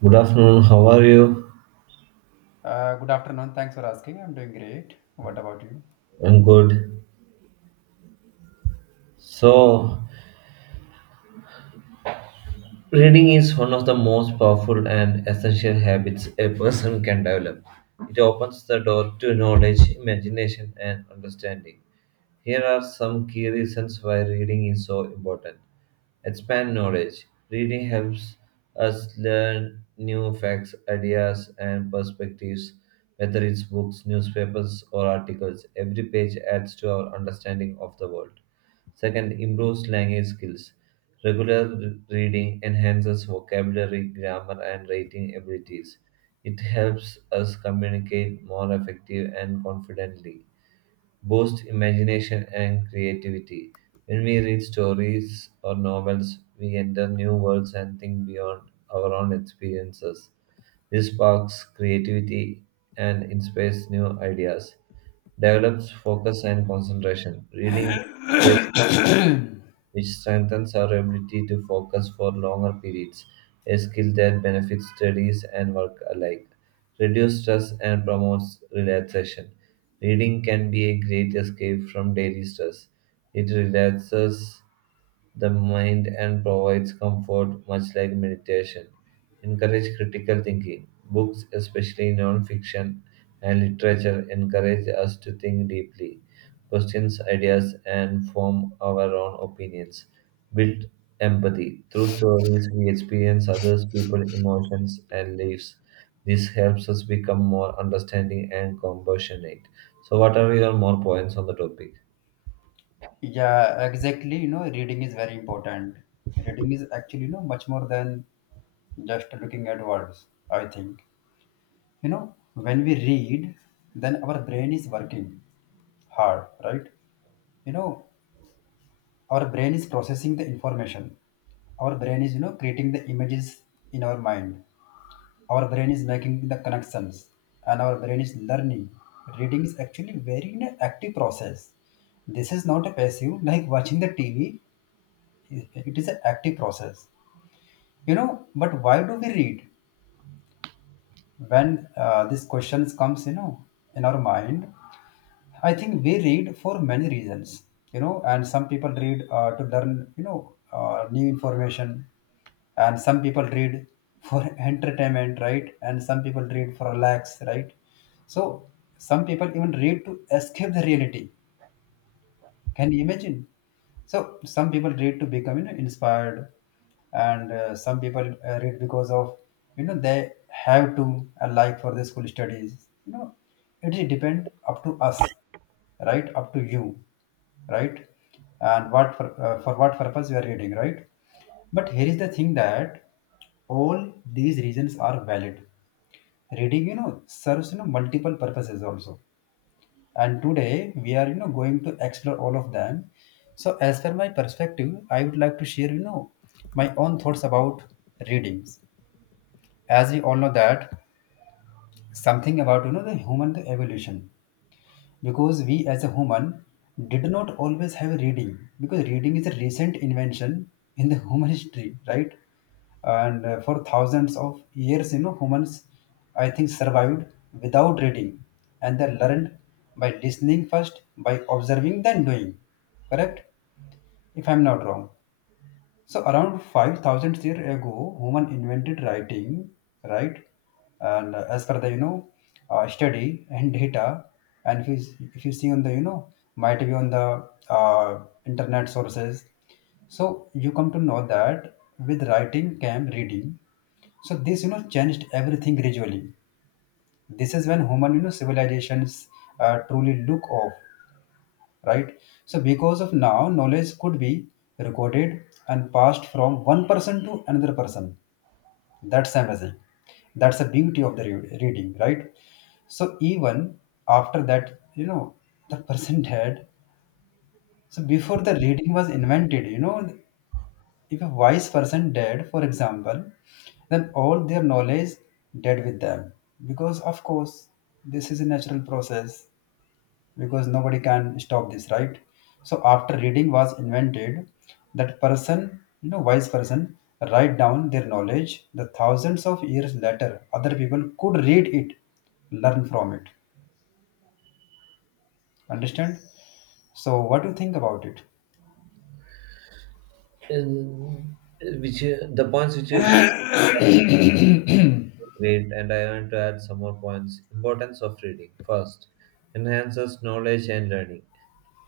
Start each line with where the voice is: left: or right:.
right: Good afternoon, how are you?
left: Good afternoon. Thanks for asking. I'm doing great. What about you?
right: I'm good. So, reading is one of the most powerful and essential habits a person can develop. It opens the door to knowledge, imagination, and understanding. Here are some key reasons why reading is so important. Expand knowledge. Reading helps us learn new facts, ideas, and perspectives, whether it's books, newspapers, or articles. Every page adds to our understanding of the world. Second, improves language skills. Regular reading enhances vocabulary, grammar, and writing abilities. It helps us communicate more effective and confidently boosts imagination and creativity. When we read stories or novels, we enter new worlds and think beyond our own experiences. This sparks creativity and inspires new ideas, develops focus and concentration. Reading which strengthens our ability to focus for longer periods, a skill that benefits studies and work alike. Reduces stress and promotes relaxation. Reading can be a great escape from daily stress. It relaxes the mind and provides comfort, much like meditation. Encourage critical thinking. Books, especially non fiction and literature, encourage us to think deeply questions ideas, and form our own opinions. Build empathy. Through stories, we experience others' people's emotions and lives. This helps us become more understanding and compassionate. So, what are your more points on the topic?
left: Yeah, exactly. Reading is very important. Reading is actually, much more than just looking at words, I think. When we read, then our brain is working hard, right? You know, our brain is processing the information. Our brain is, creating the images in our mind. Our brain is making the connections, and our brain is learning. Reading is actually very an active process. This is not a passive like watching the TV. It is an active process, but why do we read when this questions comes in our mind? I think we read for many reasons, and some people read to learn, new information, and some people read for entertainment, right? And some people read for relax, right? So some people even read to escape the reality. Can you imagine? So some people read to become inspired, and some people read because of they have to like for the school studies. It is depend up to us, right? Up to you, right? And what for what purpose you are reading, right? But here is the thing that all these reasons are valid. Reading, serves multiple purposes also, and today we are going to explore all of them. So as per my perspective, I would like to share my own thoughts about readings. As we all know that something about the human evolution, because we as a human did not always have reading, because reading is a recent invention in the human history, right? And for thousands of years, humans, I think, survived without reading. And they learned by listening first, by observing, then doing. Correct if I'm not wrong. So around 5,000 years ago, human invented writing, right? And as per the, study and data, and if you, if you see on the, might be on the internet sources. So you come to know that with writing came reading. So this, changed everything gradually. This is when human, civilizations truly look off, right? So because of now, knowledge could be recorded and passed from one person to another person. That's amazing. That's the beauty of the reading, right? So even after that, the person dead. So before the reading was invented, if a wise person dead, for example, then all their knowledge dead with them, because of course this is a natural process, because nobody can stop this, right? So after reading was invented, that person, wise person, write down their knowledge. The thousands of years later, other people could read it, learn from it, understand. So what do you think about it?
right: In- which the points which is great, and I want to add some more points. Importance of reading first enhances knowledge and learning.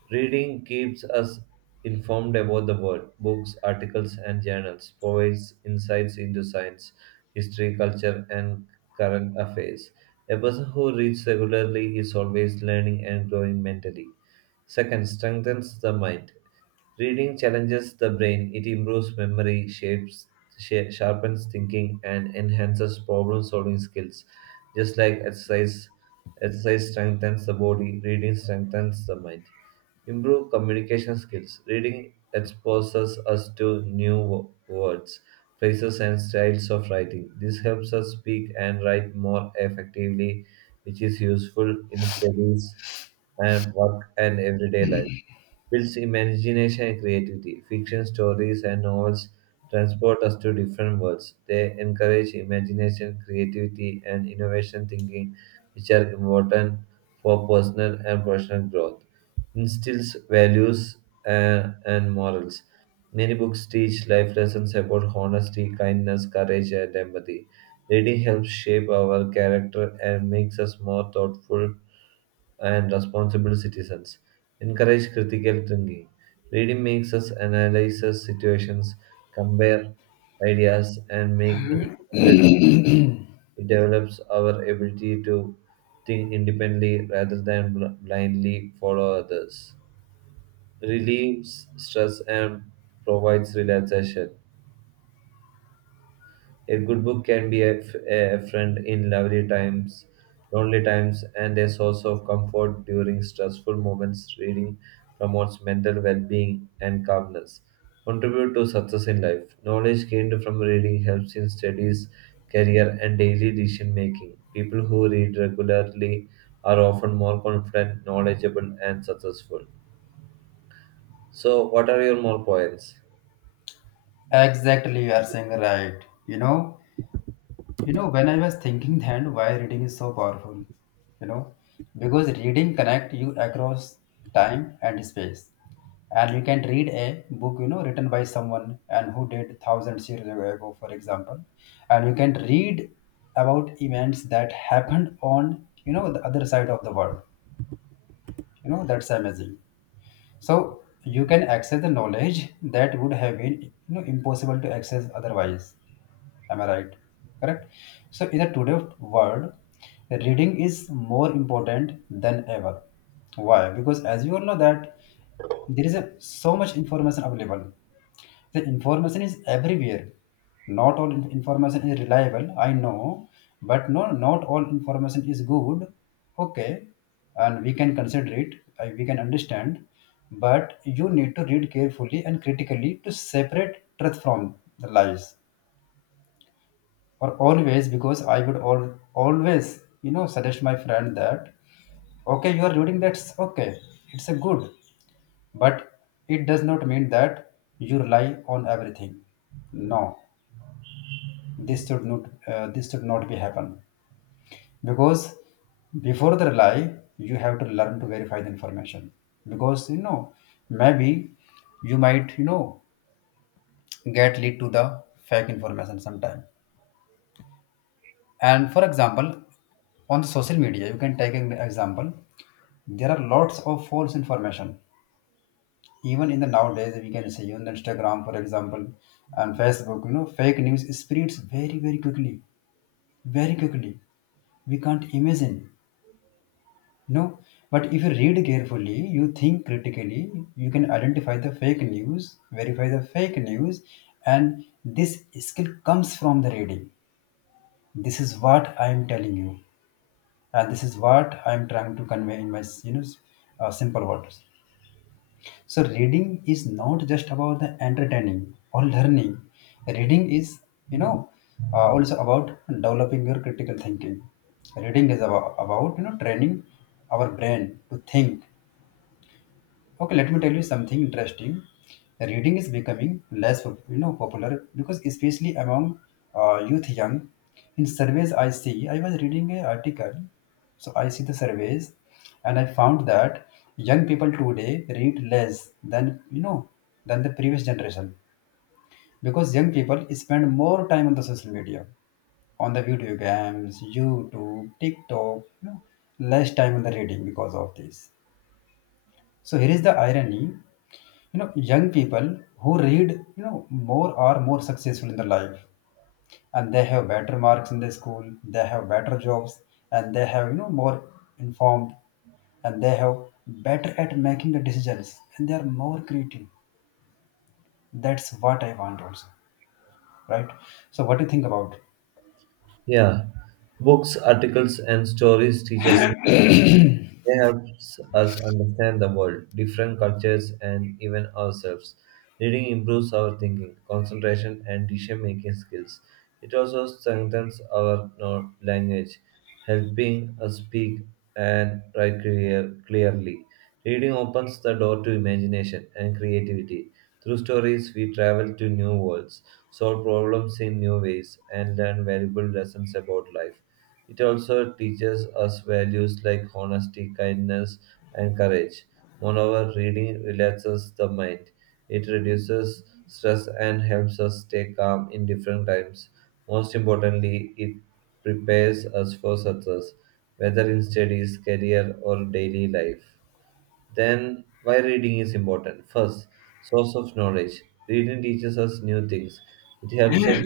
right: Reading keeps us informed about the world. Books, articles, and journals provides insights into science, history, culture, and current affairs. A person who reads regularly is always learning and growing mentally. Second, strengthens the mind. Reading challenges the brain. It improves memory, shapes, sharpens thinking, and enhances problem-solving skills. Just like exercise strengthens the body, reading strengthens the mind. Improve communication skills. Reading exposes us to new words, phrases, and styles of writing. This helps us speak and write more effectively, which is useful in studies and work and everyday life builds imagination and creativity. Fiction stories and novels transport us to different worlds. They encourage imagination, creativity, and innovation thinking, which are important for personal and professional growth. Instills values and morals. Many books teach life lessons about honesty, kindness, courage, and empathy. Reading helps shape our character and makes us more thoughtful and responsible citizens encourage critical thinking. Reading makes us analyze the situations, compare ideas, and make informed. It develops our ability to think independently rather than blindly follow others. Relieves stress and provides relaxation. A good book can be a friend in lovely times, lonely times, and a source of comfort during stressful moments. Reading promotes mental well being and calmness. Contribute to success in life. Knowledge gained from reading helps in studies, career, and daily decision making. People who read regularly are often more confident, knowledgeable, and successful. So, what are your more points?
left: Exactly, you are saying right. When I was thinking then why reading is so powerful, you know, because reading connect you across time and space. And you can read a book, written by someone and who did thousands years ago, for example. And you can read about events that happened on, the other side of the world. That's amazing. So you can access the knowledge that would have been, impossible to access otherwise. Am I right? Correct. So in the today world, reading is more important than ever. Why? Because as you all know that there is a, so much information available. The information is everywhere. Not all information is reliable, I know. But no, not all information is good, okay? And we can consider it, we can understand. But you need to read carefully and critically to separate truth from the lies, or always, because I would al always, suggest my friend that, okay, you are reading, that's okay. It's a good, but it does not mean that you rely on everything. No. This should not uh, this should not be happen. Because before the rely, you have to learn to verify the information. Because maybe, you might, get lead to the fake information sometime. And for example, on the social media, you can take an example. There are lots of false information. Even in the nowadays, we can say on the Instagram, for example, and Facebook, fake news spreads very, very quickly. Very quickly. We can't imagine. No. But if you read carefully, you think critically, you can identify the fake news, verify the fake news, and this skill comes from the reading. This is what I am telling you, and this is what I'm trying to convey in my, you know, simple words. So reading is not just about the entertaining or learning. Reading is, you know, also about developing your critical thinking. Reading is about, training our brain to think. Okay, let me tell you something interesting. Reading is becoming less, popular, because especially among youth, young. In surveys, I see. I was reading an article, so I see the surveys, and I found that young people today read less than, than the previous generation, because young people spend more time on the social media, on the video games, YouTube, TikTok, less time on the reading because of this. So here is the irony. Young people who read, more are more successful in their life, and they have better marks in the school, they have better jobs, and they have, more informed, and they have better at making the decisions, and they are more creative. That's what I want also. Right? So what do you think about?
right: Yeah. Books, articles, and stories teach us they helps us understand the world, different cultures, and even ourselves. Reading improves our thinking, concentration, and decision making skills. It also strengthens our language, helping us speak and write clearly. Reading opens the door to imagination and creativity. Through stories, we travel to new worlds, solve problems in new ways, and learn valuable lessons about life. It also teaches us values like honesty, kindness, and courage. Moreover, reading relaxes the mind. It reduces stress and helps us stay calm in different times. Most importantly, it prepares us for success, whether in studies, career, or daily life. Then, why reading is important? First, source of knowledge. Reading teaches us new things. It helps us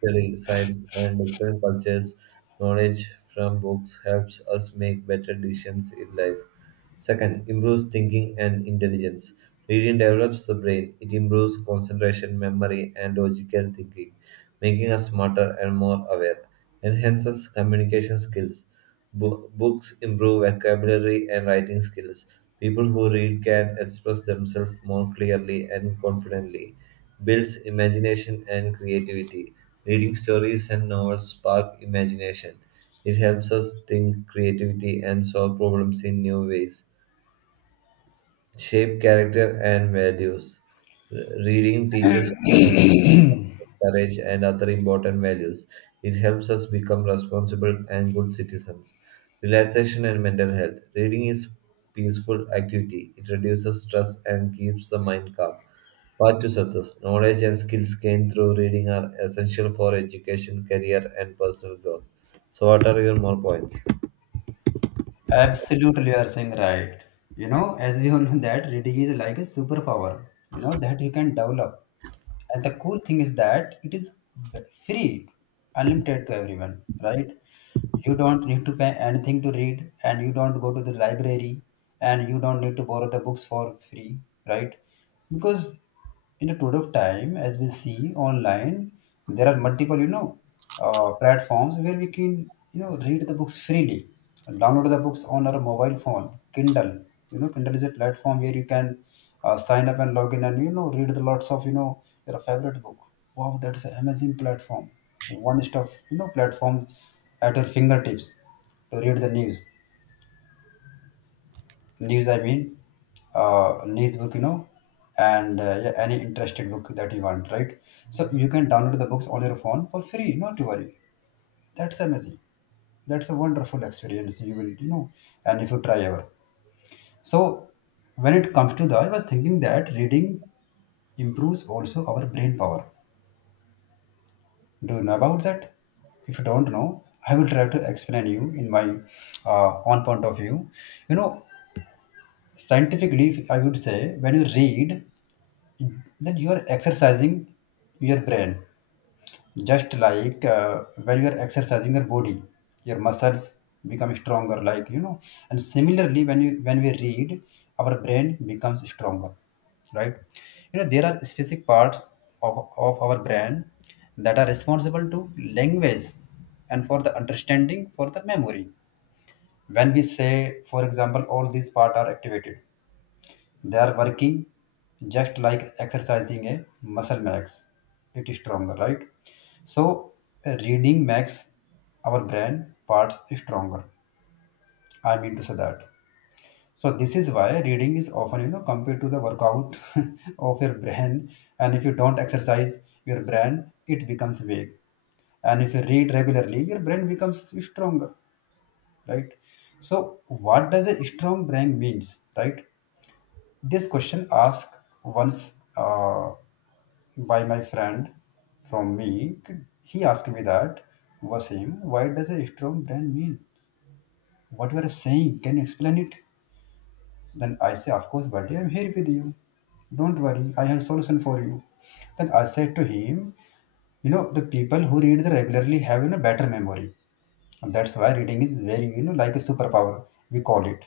right: study science and different cultures. Knowledge from books helps us make better decisions in life. Second, improves thinking and intelligence. Reading develops the brain. It improves concentration, memory, and logical thinking, making us smarter and more aware. Enhances communication skills. Books improve vocabulary and writing skills. People who read can express themselves more clearly and confidently. Builds imagination and creativity. Reading stories and novels spark imagination. It helps us think creativity and solve problems in new ways shape character and values. Reading teaches us courage and other important values. It helps us become responsible and good citizens. Relaxation and mental health. Reading is peaceful activity. It reduces stress and keeps the mind calm. Path to success. Knowledge and skills gained through reading are essential for education, career, and personal growth. So, what are your more points?
left: Absolutely, you are saying right. As we all know that reading is like a superpower, that you can develop. And the cool thing is that it is v- free, unlimited to everyone, right? You don't need to pay anything to read, and you don't go to the library, and you don't need to borrow the books for free, right? Because in a period of time, as we see online, there are multiple, platforms where we can read the books freely, download the books on our mobile phone, Kindle. Kindle is a platform where you can sign up and log in, and read the lots of, your favorite book. Wow, that's an amazing platform. One stop, you know, platform at your fingertips to read the news. News, I mean, news book, you know And yeah, any interested book that you want, right? So you can download the books on your phone for free, not to worry. That's amazing. That's a wonderful experience. You will, and if you try ever. So, when it comes to the, I was thinking that reading improves also our brain power. Do you know about that? If you don't know, I will try to explain you in my own point of view. You know, Scientifically, I would say, when you read, then you are exercising your brain, just like when you are exercising your body, your muscles become stronger, like. And similarly, when you when we read, our brain becomes stronger, right? There are specific parts of our brain that are responsible to language, and for the understanding, for the memory. When we say, for example, all these parts are activated, they are working, just like exercising a muscle makes it stronger, right? So, reading makes our brain parts stronger. I mean to say that. So this is why reading is often, compared to the workout of your brain. And if you don't exercise your brain, it becomes weak. And if you read regularly, your brain becomes stronger, right? So what does a strong brain means, right? This question asked once, by my friend from me. He asked me that, Wasim, why does a strong brand mean? What you are saying, can you explain it? Then I say, of course, buddy, I'm here with you. Don't worry, I have solution for you. Then I said to him, the people who read the regularly have better memory. And that's why reading is very, like a superpower, we call it.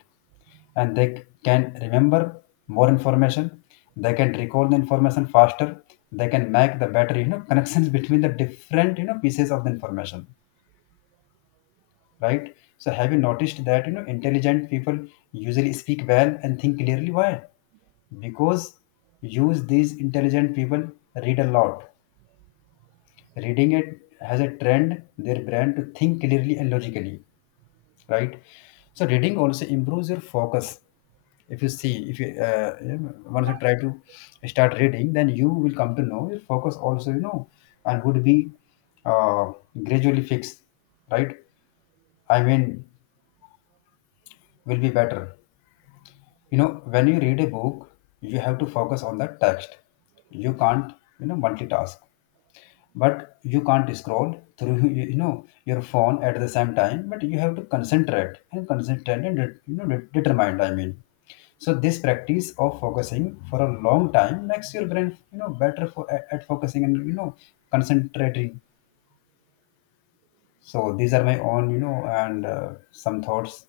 left: And they can remember more information, they can recall the information faster, they can make the better, connections between the different, pieces of the information, right? So have you noticed that intelligent people usually speak well and think clearly? Why? Because use these intelligent people read a lot. Reading it has a trend their brain to think clearly and logically, right? So reading also improves your focus. If you see, if you you know, once you try to start reading, then you will come to know your focus also, and would be uh, gradually fixed, right? I mean, will be better you know when you read a book, you have to focus on the text. You can't multitask, but you can't scroll through your phone at the same time, but you have to concentrate and concentrate and determined, I mean. So this practice of focusing for a long time makes your brain better for at focusing and concentrating. So these are my own and some thoughts,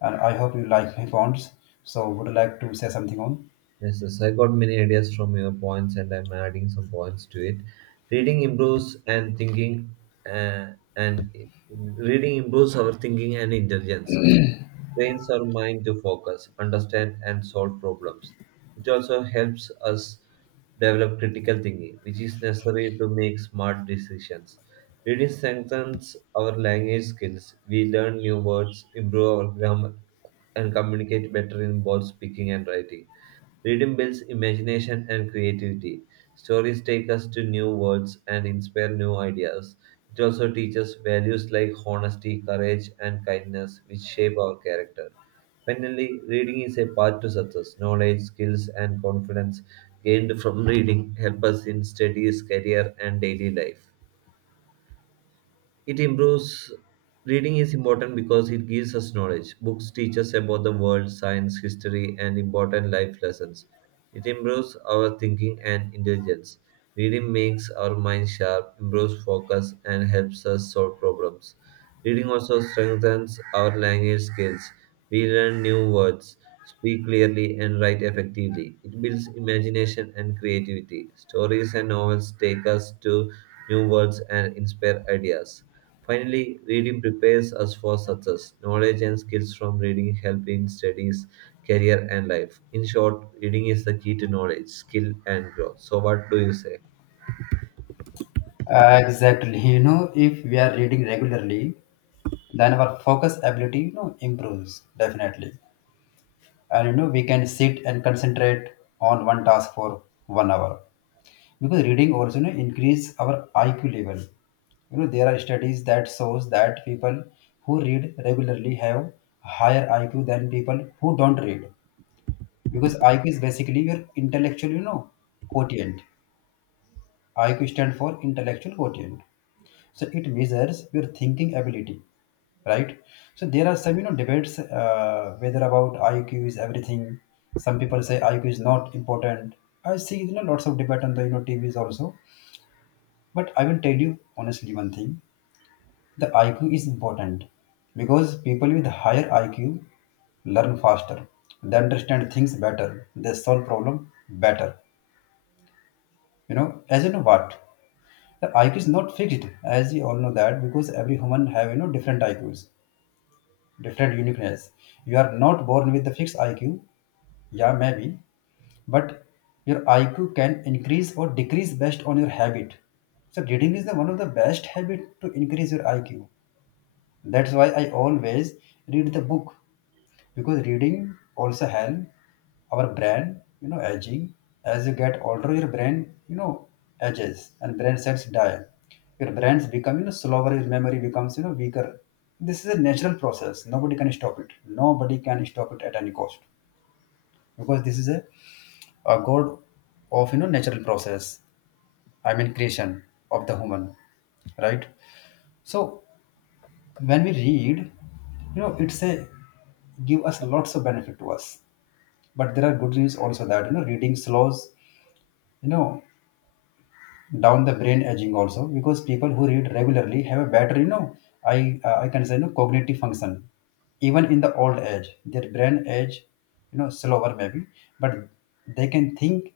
left: and I hope you like my points. So would you like to say something on?
right: Yes, yes, I got many ideas from your points, and I'm adding some points to it. Reading improves and thinking, uh, and i- Reading improves our thinking and intelligence. Trains our mind to focus, understand, and solve problems. It also helps us develop critical thinking, which is necessary to make smart decisions. Reading strengthens our language skills. We learn new words, improve our grammar, and communicate better in both speaking and writing. Reading builds imagination and creativity. Stories take us to new worlds and inspire new ideas. It also teaches values like honesty, courage, and kindness, which shape our character. Finally, reading is a path to success. Knowledge, skills, and confidence gained from reading help us in studies, career, and daily life. It improves Reading is important because it gives us knowledge. Books teach us about the world, science, history, and important life lessons. It improves our thinking and intelligence. Reading makes our mind sharp, improves focus, and helps us solve problems. Reading also strengthens our language skills. We learn new words, speak clearly, and write effectively. It builds imagination and creativity. Stories and novels take us to new worlds and inspire ideas. Finally, reading prepares us for success. Knowledge and skills from reading help in studies, career, and life. In short, reading is the key to knowledge, skill, and growth. So, what do you say?
left: Exactly. If we are reading regularly, then our focus ability, improves definitely. And we can sit and concentrate on one task for 1 hour. Because reading also, increase our IQ level. There are studies that shows that people who read regularly have higher IQ than people who don't read. Because IQ is basically your intellectual, quotient. IQ stands for intellectual quotient, so it measures your thinking ability, right? So there are some debates, whether about IQ is everything. Some people say IQ is not important. I see lots of debate on the TVs also, but I will tell you honestly one thing: the IQ is important because people with higher IQ learn faster. They understand things better. They solve problem better. As you know what, the IQ is not fixed, as you all know that, because every human have different IQs, different uniqueness. You are not born with a fixed IQ. Yeah, maybe, but your IQ can increase or decrease based on your habit. So reading is the one of the best habit to increase your IQ. That's why I always read the book, because reading also help our brain, aging. As you get older, your brain, ages and brain cells die. Your brains become, slower. Your memory becomes, weaker. This is a natural process. Nobody can stop it. Nobody can stop it at any cost, because this is a god of natural process. I mean, creation of the human, right? So when we read, it's a give us lots of benefit to us, but there are good news also that reading slows you know down the brain aging also, because people who read regularly have a better, I can say, cognitive function even in the old age. Their brain age slower maybe, but they can think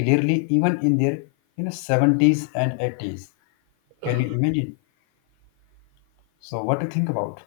left: clearly even in their 70s and 80s. Can you imagine? So what to think about?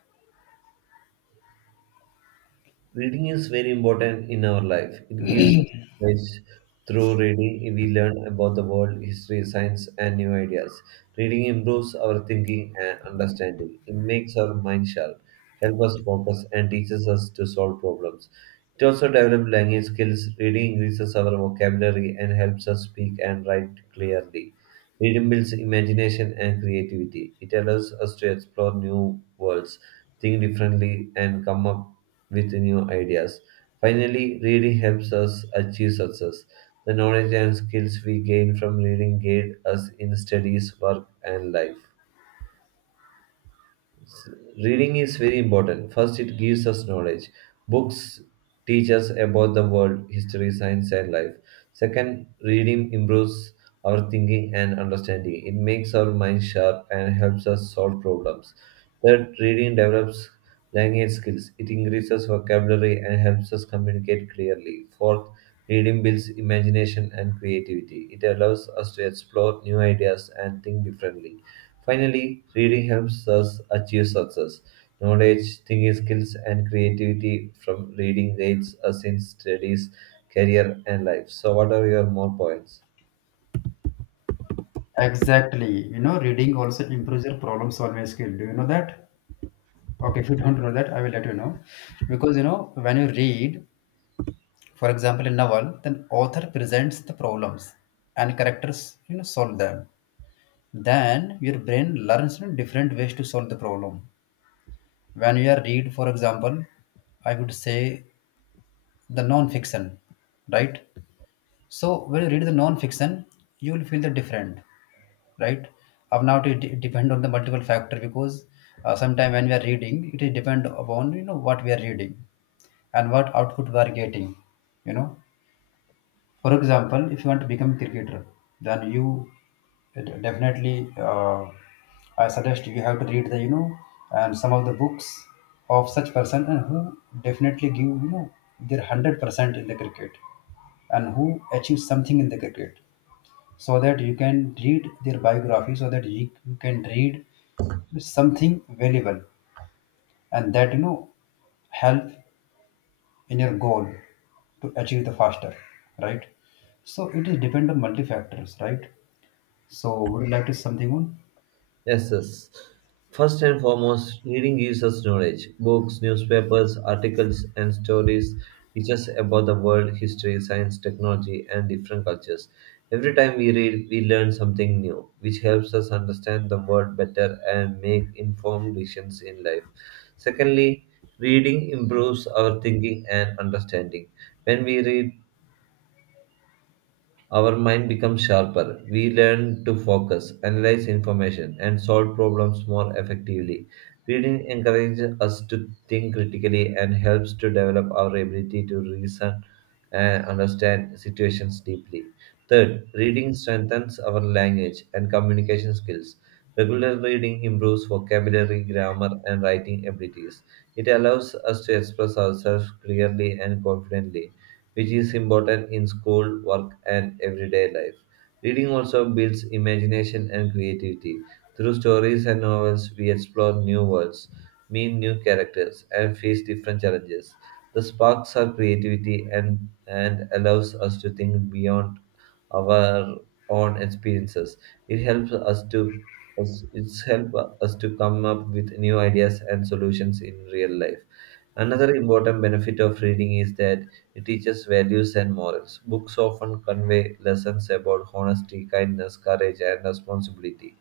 right: Reading is very important in our life. It gives us knowledge. Through reading, we learn about the world, history, science, and new ideas. Reading improves our thinking and understanding. It makes our mind sharp, helps us focus, and teaches us to solve problems. It also develops language skills. Reading increases our vocabulary and helps us speak and write clearly. Reading builds imagination and creativity. It allows us to explore new worlds, think differently, and come up with new ideas. Finally, reading helps us achieve success. The knowledge and skills we gain from reading guide us in studies, work, and life. Reading is very important. First, it gives us knowledge. Books teach us about the world, history, science, and life. Second, reading improves our thinking and understanding. It makes our mind sharp and helps us solve problems. Third, reading develops language skills. It increases vocabulary and helps us communicate clearly. Fourth, reading builds imagination and creativity. It allows us to explore new ideas and think differently. Finally, reading helps us achieve success. Knowledge, thinking skills, and creativity from reading aids us in studies, career, and life. So, what are your more points?
left: Exactly. Reading also improves your problem solving skill. Do you know that? Okay, if you don't know that, I will let you know. Because, when you read, for example, a novel, then author presents the problems and characters, solve them. Then your brain learns, different ways to solve the problem. When you are read, for example, I would say, the non-fiction, right? So when you read the non-fiction, you will feel the different, right? Of now it depend on the multiple factor, because sometime when we are reading, it is depend upon what we are reading and what output we are getting, you know. For example, if you want to become a cricketer, then you definitely I suggest you have to read the and some of the books of such person and who definitely give their 100% in the cricket, and who achieve something in the cricket, so that you can read their biography, so that you can read something valuable, and that help in your goal to achieve the faster, right? So it is depend on multi factors, right? So would you like to say something on?
right: Yes, yes. First and foremost, reading gives us knowledge. Books, newspapers, articles, and stories teach us about the world, history, science, technology, and different cultures. Every time we read, we learn something new, which helps us understand the world better and make informed decisions in life. Secondly, reading improves our thinking and understanding. When we read, our mind becomes sharper. We learn to focus, analyze information, and solve problems more effectively. Reading encourages us to think critically and helps to develop our ability to reason and understand situations deeply. Third, reading strengthens our language and communication skills. Regular reading improves vocabulary, grammar, and writing abilities. It allows us to express ourselves clearly and confidently, which is important in school, work, and everyday life. Reading also builds imagination and creativity. Through stories and novels, we explore new worlds, meet new characters, and face different challenges. The sparks our creativity and allows us to think beyond our own experiences. It helps us to us- it's help us to come up with new ideas and solutions in real life. Another important benefit of reading is that it teaches values and morals. Books often convey lessons about honesty, kindness, courage, and responsibility.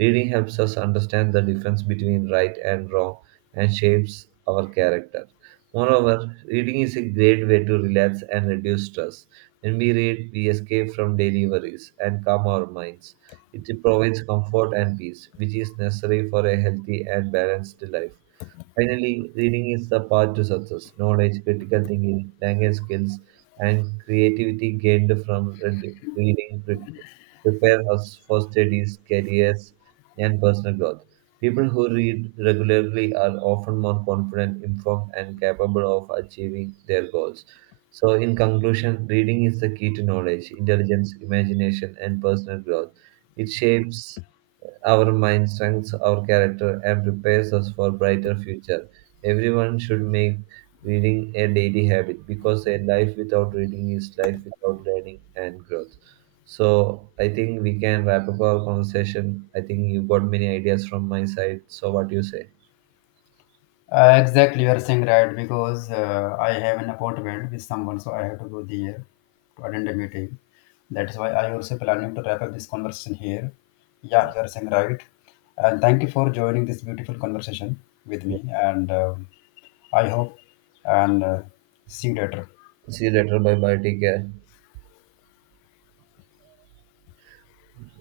right: Reading helps us understand the difference between right and wrong and shapes our character. Moreover, reading is a great way to relax and reduce stress. When we read, we escape from daily worries and calm our minds. It provides comfort and peace, which is necessary for a healthy and balanced life. Finally, reading is the path to success. Knowledge, critical thinking, language skills, and creativity gained from reading prepare us for studies, careers, and personal growth. People who read regularly are often more confident, informed, and capable of achieving their goals. So, in conclusion, reading is the key to knowledge, intelligence, imagination, and personal growth. It shapes our mind strengthens our character and prepares us for a brighter future. Everyone should make reading a daily habit because a life without reading is life without learning and growth. So I think we can wrap up our conversation. I think you got many ideas from my side. So what do you say?
left: Exactly, you are saying right, because I have an appointment with someone, so I have to go there to attend a meeting. That's why I also planning to wrap up this conversation here. Yeah,
right: Yes.
left: you are saying right, and thank you for joining this beautiful conversation with
right: Yeah.
left: me. And I hope, and see you later.
right: See you later. Bye bye. Take care.